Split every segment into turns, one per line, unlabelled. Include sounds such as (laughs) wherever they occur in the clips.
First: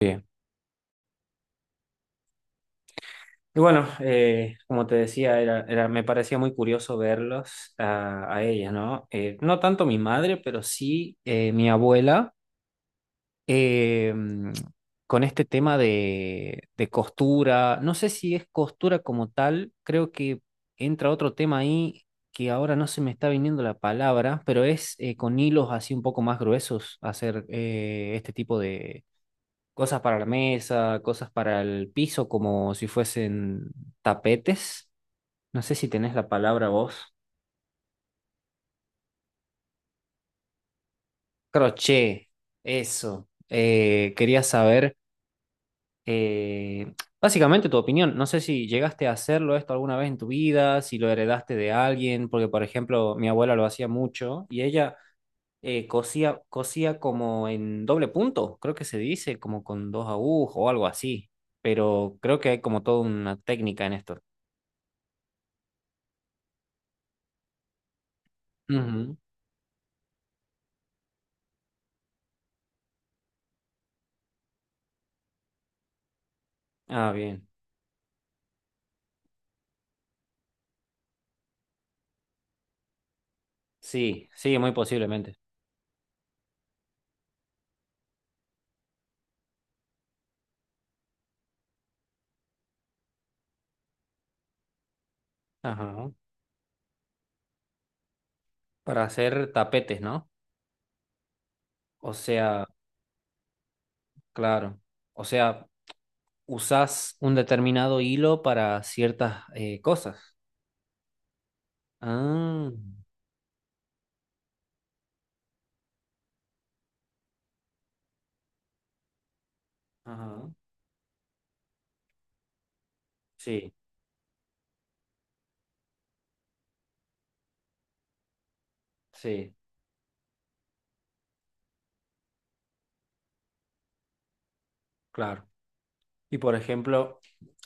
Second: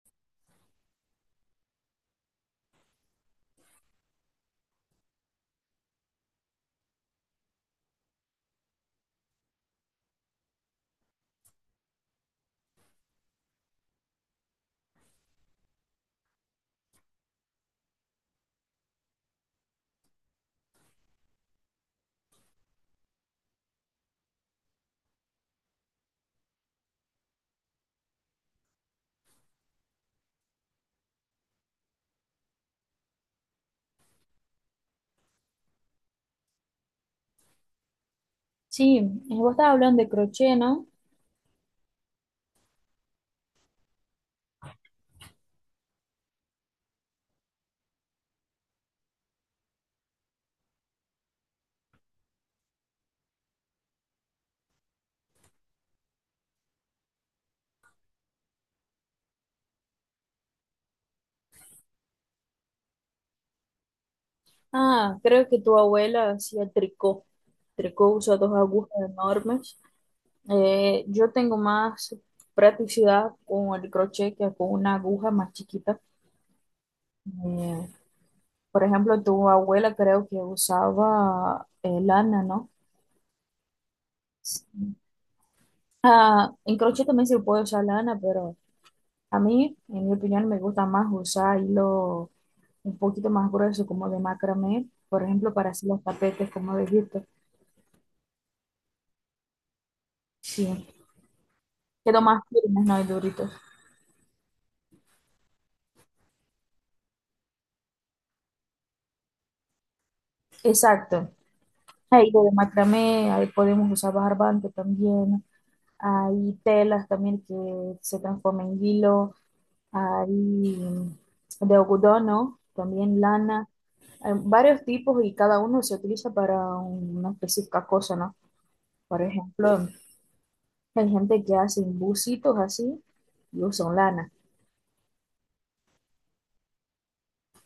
Bien. Y bueno, como te decía, me parecía muy curioso verlos a ellas, ¿no? No tanto mi madre, pero sí mi abuela, eh, mm, con este tema de costura. No sé si es costura como tal, creo que entra otro tema ahí que ahora no se me está viniendo la palabra, pero es con hilos así un poco más gruesos hacer este tipo cosas para la mesa, cosas para el piso, como si fuesen tapetes. No sé si tenés la palabra vos.
Sí, vos estabas hablando de crochet, ¿no?
Crochet, eso. Quería saber eh, básicamente tu opinión. No sé si llegaste a hacerlo esto alguna vez en tu vida, si lo heredaste de alguien, porque por ejemplo mi abuela lo hacía mucho y ella cosía como en doble punto, creo que se dice, como con dos agujas o algo así. Pero creo que hay como toda una técnica en esto.
Ah, creo que tu abuela hacía tricot. Tricot usa dos agujas
Ujú.
enormes. Yo tengo más practicidad con el crochet que con una aguja más chiquita.
Ah, bien.
Eh, por ejemplo, tu abuela creo que usaba lana, ¿no?
Sí, sí,
Sí.
muy posiblemente.
Ah, en crochet también se puede usar lana, pero a mí, en mi opinión, me gusta más usar hilo un poquito más grueso, como de macramé, por ejemplo, para hacer los
Ajá.
tapetes, como dijiste.
Para hacer tapetes, ¿no?
Sí,
O
quedó más
sea,
firmes, no hay duritos.
claro. O sea, usás un determinado hilo para ciertas cosas.
Exacto. Hay hilo de
Ah,
macramé, ahí podemos usar barbante también. Hay telas también que se transforman en hilo.
ajá.
Hay de algodón, ¿no? También lana.
Sí,
Hay varios tipos y cada uno se utiliza para una específica cosa, ¿no? Por
sí,
ejemplo. Hay gente que hace busitos así y usan lana.
claro. Y por ejemplo,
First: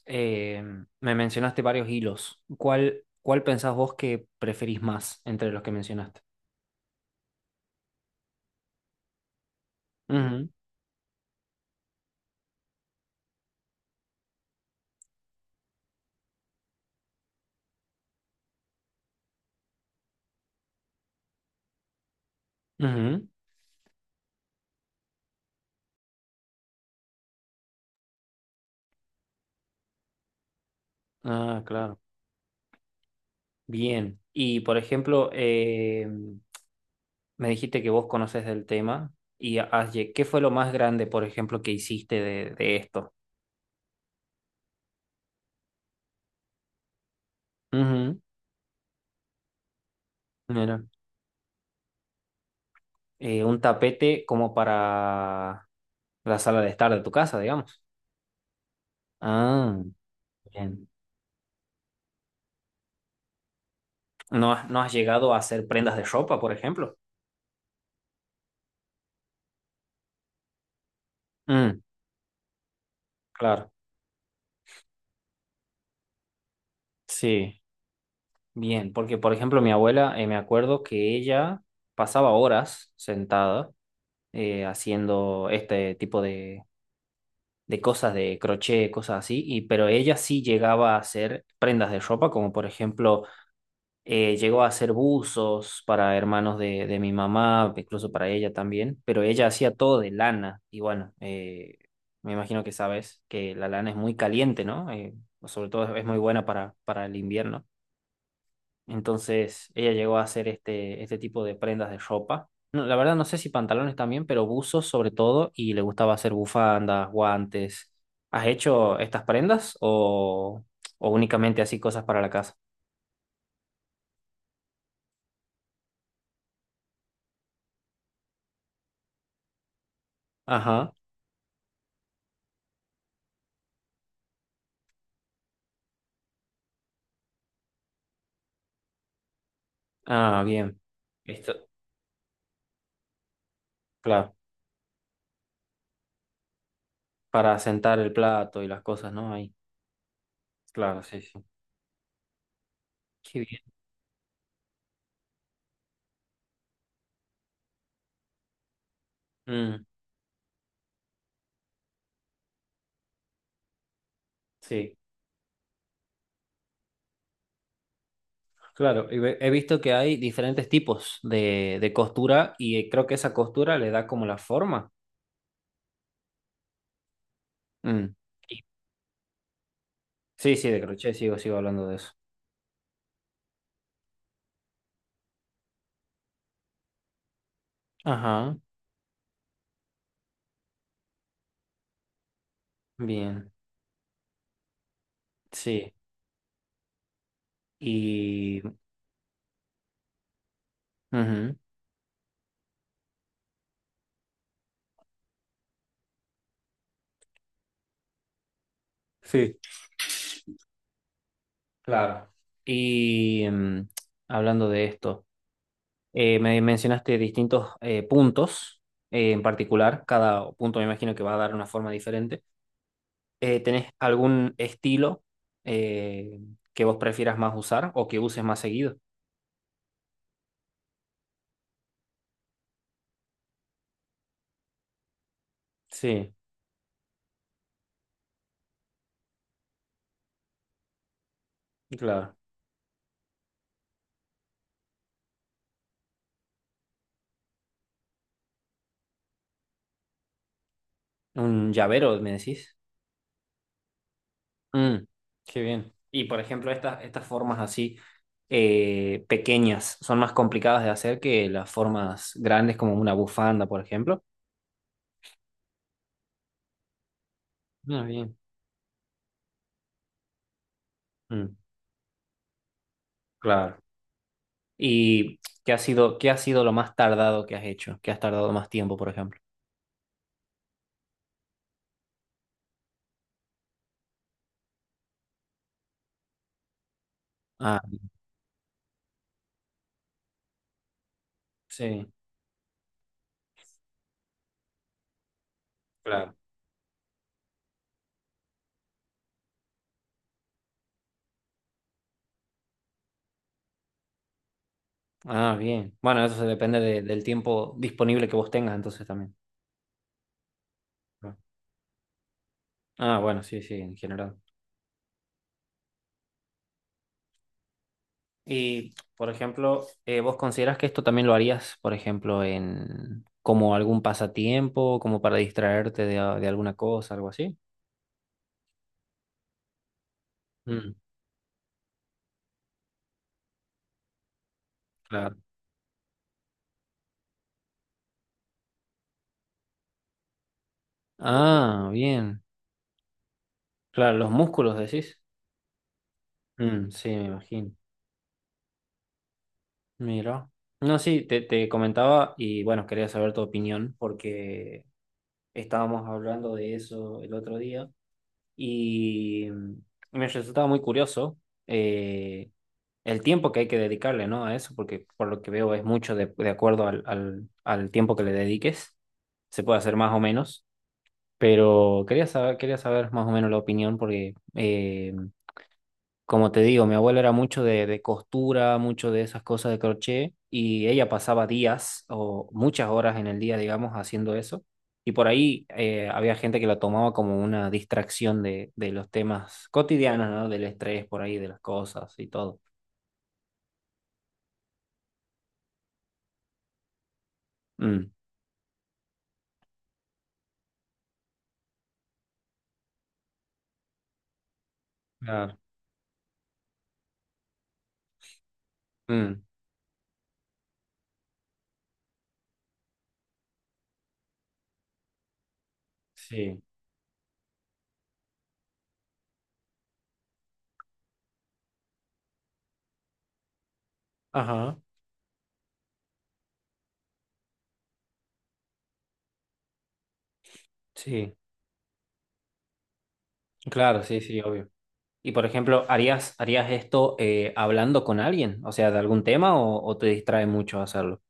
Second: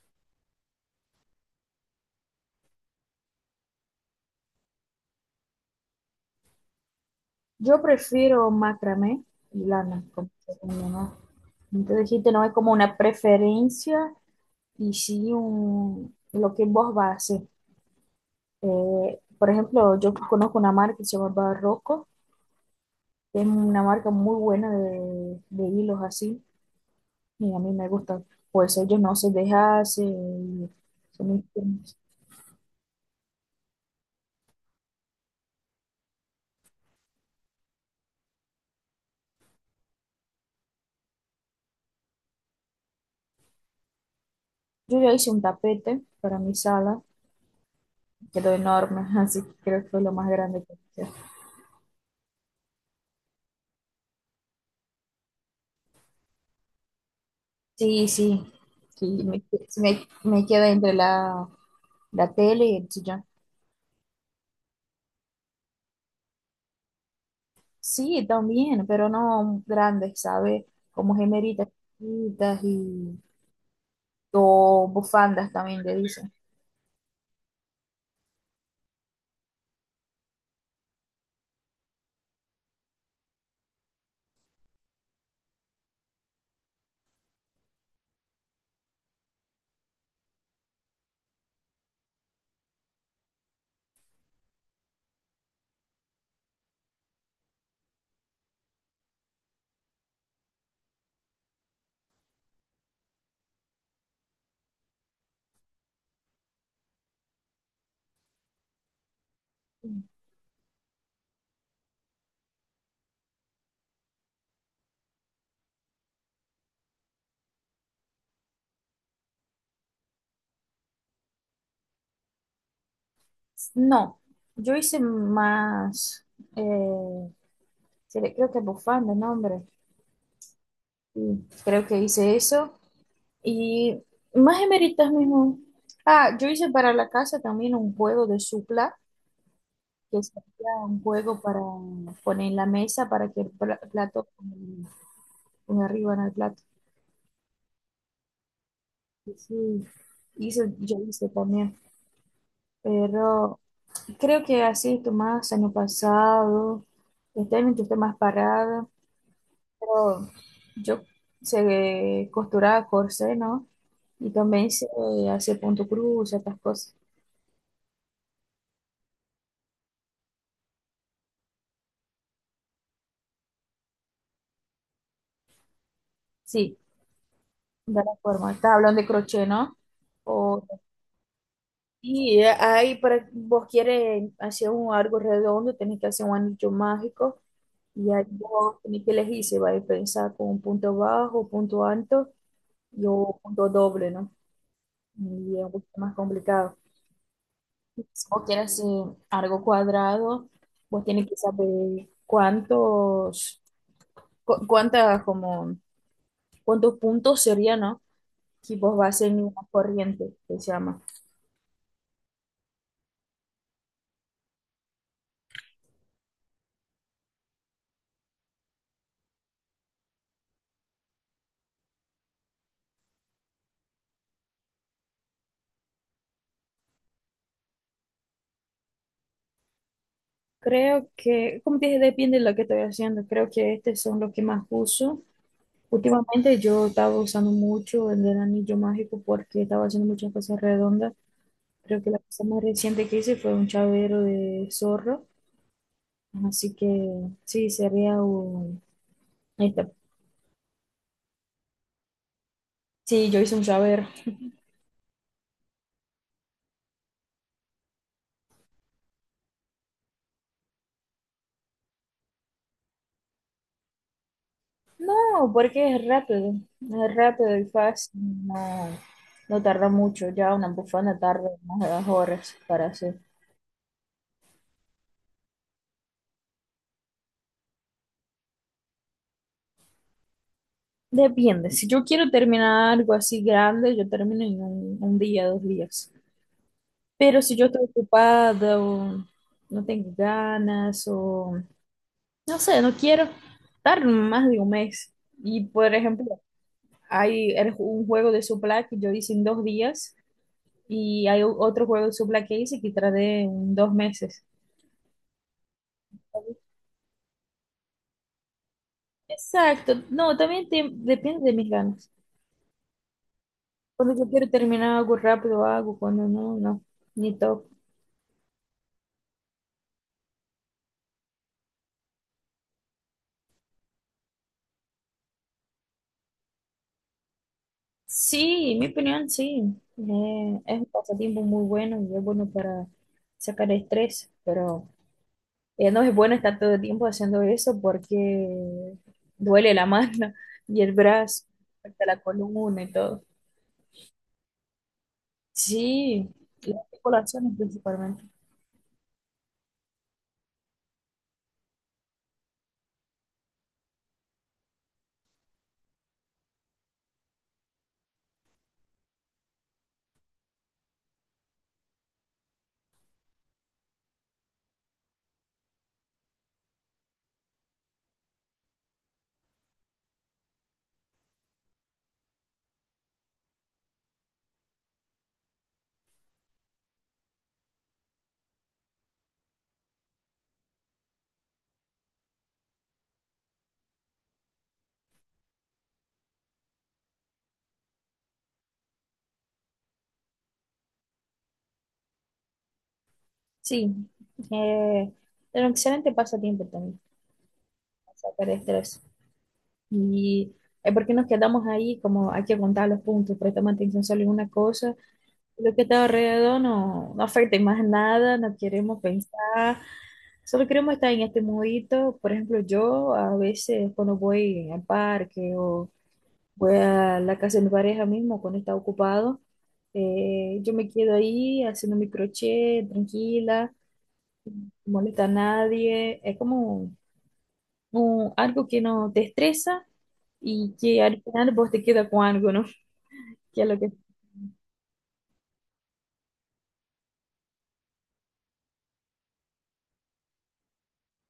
eh, me mencionaste varios hilos. ¿Cuál pensás vos que preferís más entre los que mencionaste?
Yo prefiero macramé y lana. Como
Ujú,
que no, no. Entonces dijiste, no es como una preferencia y sí un, lo que vos vas a hacer. Por ejemplo, yo conozco una marca que se llama barroco,
ujú.
que es una marca muy buena de hilos así y a mí me gustan. Pues ellos no se dejan, se, se me-
Ah, claro. Bien. Y por ejemplo, me dijiste que vos conoces del tema y ¿qué fue lo más grande, por ejemplo, que hiciste de esto?
yo ya hice un tapete para mi sala,
Ujú,
quedó enorme, (laughs) así que creo que fue lo más grande
mira.
que hice.
Un tapete como para la sala de estar de tu casa, digamos.
Sí, sí,
Ah,
sí, me quedo
bien.
entre la, la tele y el sillón.
¿No has llegado a hacer prendas de ropa, por ejemplo?
Sí, también, pero no grandes, ¿sabes? Como gemeritas
Mm,
chiquitas y
claro,
o bufandas también le dicen.
sí, bien, porque por ejemplo mi abuela, me acuerdo que ella pasaba horas sentada haciendo este tipo de cosas de crochet, cosas así, y, pero ella sí llegaba a hacer prendas de ropa, como por ejemplo, llegó a hacer buzos para hermanos de mi mamá, incluso para ella también, pero ella hacía todo de lana, y bueno, me imagino que sabes que la lana es muy caliente, ¿no? Sobre todo es muy buena para el invierno. Entonces ella llegó a hacer este tipo de prendas de ropa. No, la verdad no sé si pantalones también, pero buzos sobre todo, y le gustaba hacer bufandas, guantes. ¿Has hecho estas prendas o únicamente así cosas para la casa?
No, yo hice más, eh, creo que bufandas, no, hombre.
Ajá.
Sí, creo que hice eso y más gemeritas mismo. Ah, yo hice para la casa también un juego de supla, que
Ah,
sería
bien.
un juego para
Esto,
poner en la mesa para que el plato
claro,
ponga, ponga arriba en el plato.
para sentar el plato y las cosas, ¿no?
Y
Ahí.
sí, yo
Claro, sí,
hice
sí.
también,
Qué
pero
bien.
creo que así estoy más año pasado, este año yo estoy más parada,
Mm,
pero yo sé costurar corsé, ¿no? Y también sé
sí,
hacer punto cruz, estas cosas.
claro. Y he visto que hay diferentes tipos de costura y creo que esa costura le da como la forma.
Sí, de la
Mm.
forma. Estás hablando de crochet, ¿no?
Sí,
O...
sí, de crochet sigo hablando de eso.
Y ahí para vos quieres hacer un algo redondo, tenés que hacer un anillo mágico y ahí
Ajá,
vos tenés que elegir si vais a pensar con un punto bajo, punto alto y o
bien,
punto doble, ¿no? Y es un
sí.
poquito más complicado. Si vos
Y...
quieres hacer algo cuadrado, vos tenés que
ujú,
saber cuántos, cuántas, como, cuántos puntos sería, ¿no? Si vos vas a hacer una
sí,
corriente, que se llama.
claro. Y mm, hablando de esto, me mencionaste distintos puntos en particular. Cada punto me imagino que va a dar una forma diferente. ¿Tenés algún estilo eh, que vos prefieras más usar o que uses más seguido?
Creo que, como te dije, depende de lo que estoy haciendo. Creo que estos son los que más uso.
Sí,
Últimamente yo estaba usando mucho el del anillo mágico porque estaba haciendo muchas cosas redondas. Creo que la
claro.
cosa más reciente que hice fue un chavero de zorro. Así que sí, sería un... Ahí está.
¿Un llavero, me decís?
Sí, yo hice un chavero.
Mm, qué bien. Y por ejemplo, estas formas así pequeñas son más complicadas de hacer que las formas grandes como una bufanda, por ejemplo.
No, porque es rápido. Es rápido y
Ah,
fácil.
bien.
No, no tarda mucho. Ya una bufanda tarda
Mm,
unas horas para hacer.
claro. ¿Qué ha sido lo más tardado que has hecho? ¿Qué has tardado más tiempo, por ejemplo?
Depende, si yo quiero terminar algo así grande, yo termino en un día, dos días. Pero si yo
Ah,
estoy ocupada o no tengo ganas o
sí,
no sé, no quiero estar más de un mes. Y por ejemplo,
claro.
hay un juego de Supla que yo hice en dos días y hay otro juego de Supla que hice que tardé en dos meses.
Ah, bien. Bueno, eso se del tiempo disponible que vos tengas entonces también.
Exacto, no, también depende de mis ganas.
Ah, bueno, sí, sí, en
Cuando yo
general.
quiero terminar algo rápido, hago, cuando no, no, ni toco.
Y, por ejemplo, ¿vos consideras que esto también lo harías, por ejemplo, en como algún pasatiempo, como para distraerte de alguna cosa, algo así?
Sí, en mi opinión, sí. Es un
Mm,
pasatiempo muy bueno y es bueno para sacar estrés, pero
claro.
no es bueno estar todo el tiempo haciendo eso porque duele la mano (laughs) y el brazo,
Ah,
hasta la
bien.
columna y todo.
Claro, los músculos decís.
Sí, las
Mm, sí, me
articulaciones
imagino.
principalmente.
Mira. No, sí, te comentaba y bueno, quería saber tu opinión porque estábamos hablando de eso el otro día y mm, me resultaba muy curioso. Eh, el tiempo que hay que dedicarle, ¿no? A eso, porque por lo que veo es mucho de acuerdo al tiempo que le dediques. Se puede hacer más o menos, pero quería saber más o menos la opinión porque, como te digo, mi abuela era mucho de costura, mucho de esas cosas de crochet y ella pasaba días o muchas horas en el día, digamos, haciendo eso. Y por ahí había gente que la tomaba como una distracción de los temas cotidianos, ¿no? Del estrés por ahí, de las cosas y todo.
Sí, eh, es un excelente pasatiempo también
Mm.
para sacar estrés. Y es porque nos quedamos ahí, como hay que contar los puntos, prestamos atención solo en una cosa.
Ah,
Lo que está alrededor no, no afecta en más nada, no queremos
mm,
pensar, solo queremos estar en este mundito. Por ejemplo, yo a veces cuando voy al parque o
sí,
voy a la casa de mi pareja mismo cuando está ocupado, yo me quedo ahí haciendo mi crochet, tranquila, no
ajá,
molesta a nadie. Es como algo que no te estresa y que al
sí,
final vos te quedas con algo, ¿no? (laughs) Que es lo que...
claro, sí, sí, obvio. Y por ejemplo, ¿harías esto hablando con alguien? O sea, de algún tema o te distrae mucho hacerlo?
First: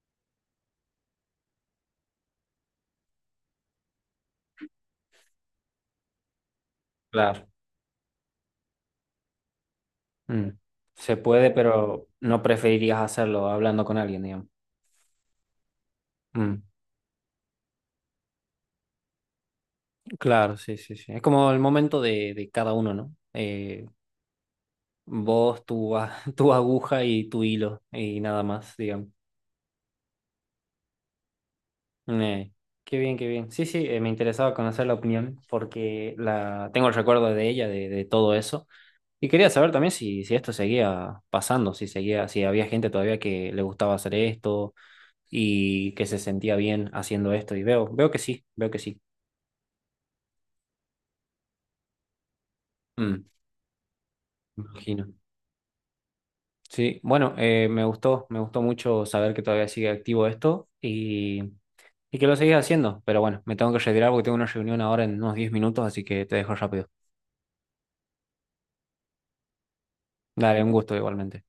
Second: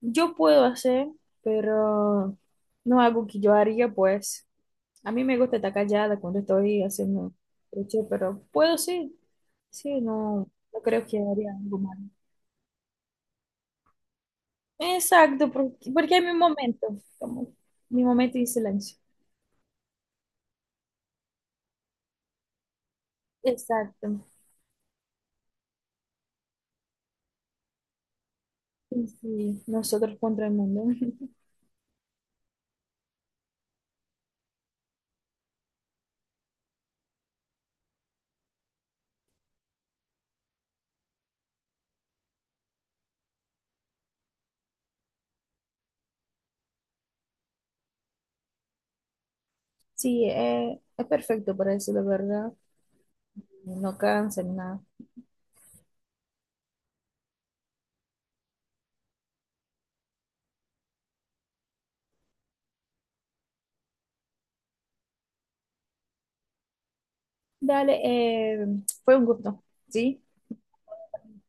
Yo puedo hacer, pero no algo que yo haría, pues. A mí me gusta estar callada cuando estoy haciendo
Claro.
crochet, pero puedo sí. Sí, no,
Mm,
no creo
se
que haría
puede,
algo malo.
pero no preferirías hacerlo hablando con alguien, digamos.
Exacto, porque, porque hay mi
Mm,
momento, como mi momento de silencio.
claro, sí, sí, sí. Es como el momento de cada uno, ¿no?
Exacto.
Vos, tu, a- (laughs) tu aguja y tu hilo y nada más,
Sí,
digamos.
sí, nosotros contra el mundo. (laughs)
Eh, qué bien, qué bien. Sí, sí, me interesaba conocer la opinión porque la tengo el recuerdo de ella, de todo eso. Y quería saber también si esto seguía pasando, si seguía, si había gente todavía que le gustaba hacer esto y que se sentía bien haciendo esto. Y veo que sí, veo que sí.
Sí, es perfecto para eso, la verdad.
Mm,
No cansa ni
me
nada.
imagino. Sí, bueno, me gustó mucho saber que todavía sigue activo esto y que lo seguís haciendo. Pero bueno, me tengo que retirar porque tengo una reunión ahora en unos 10 minutos, así que te dejo rápido.
Dale, fue un gusto. ¿Sí?
Dale, un gusto igualmente.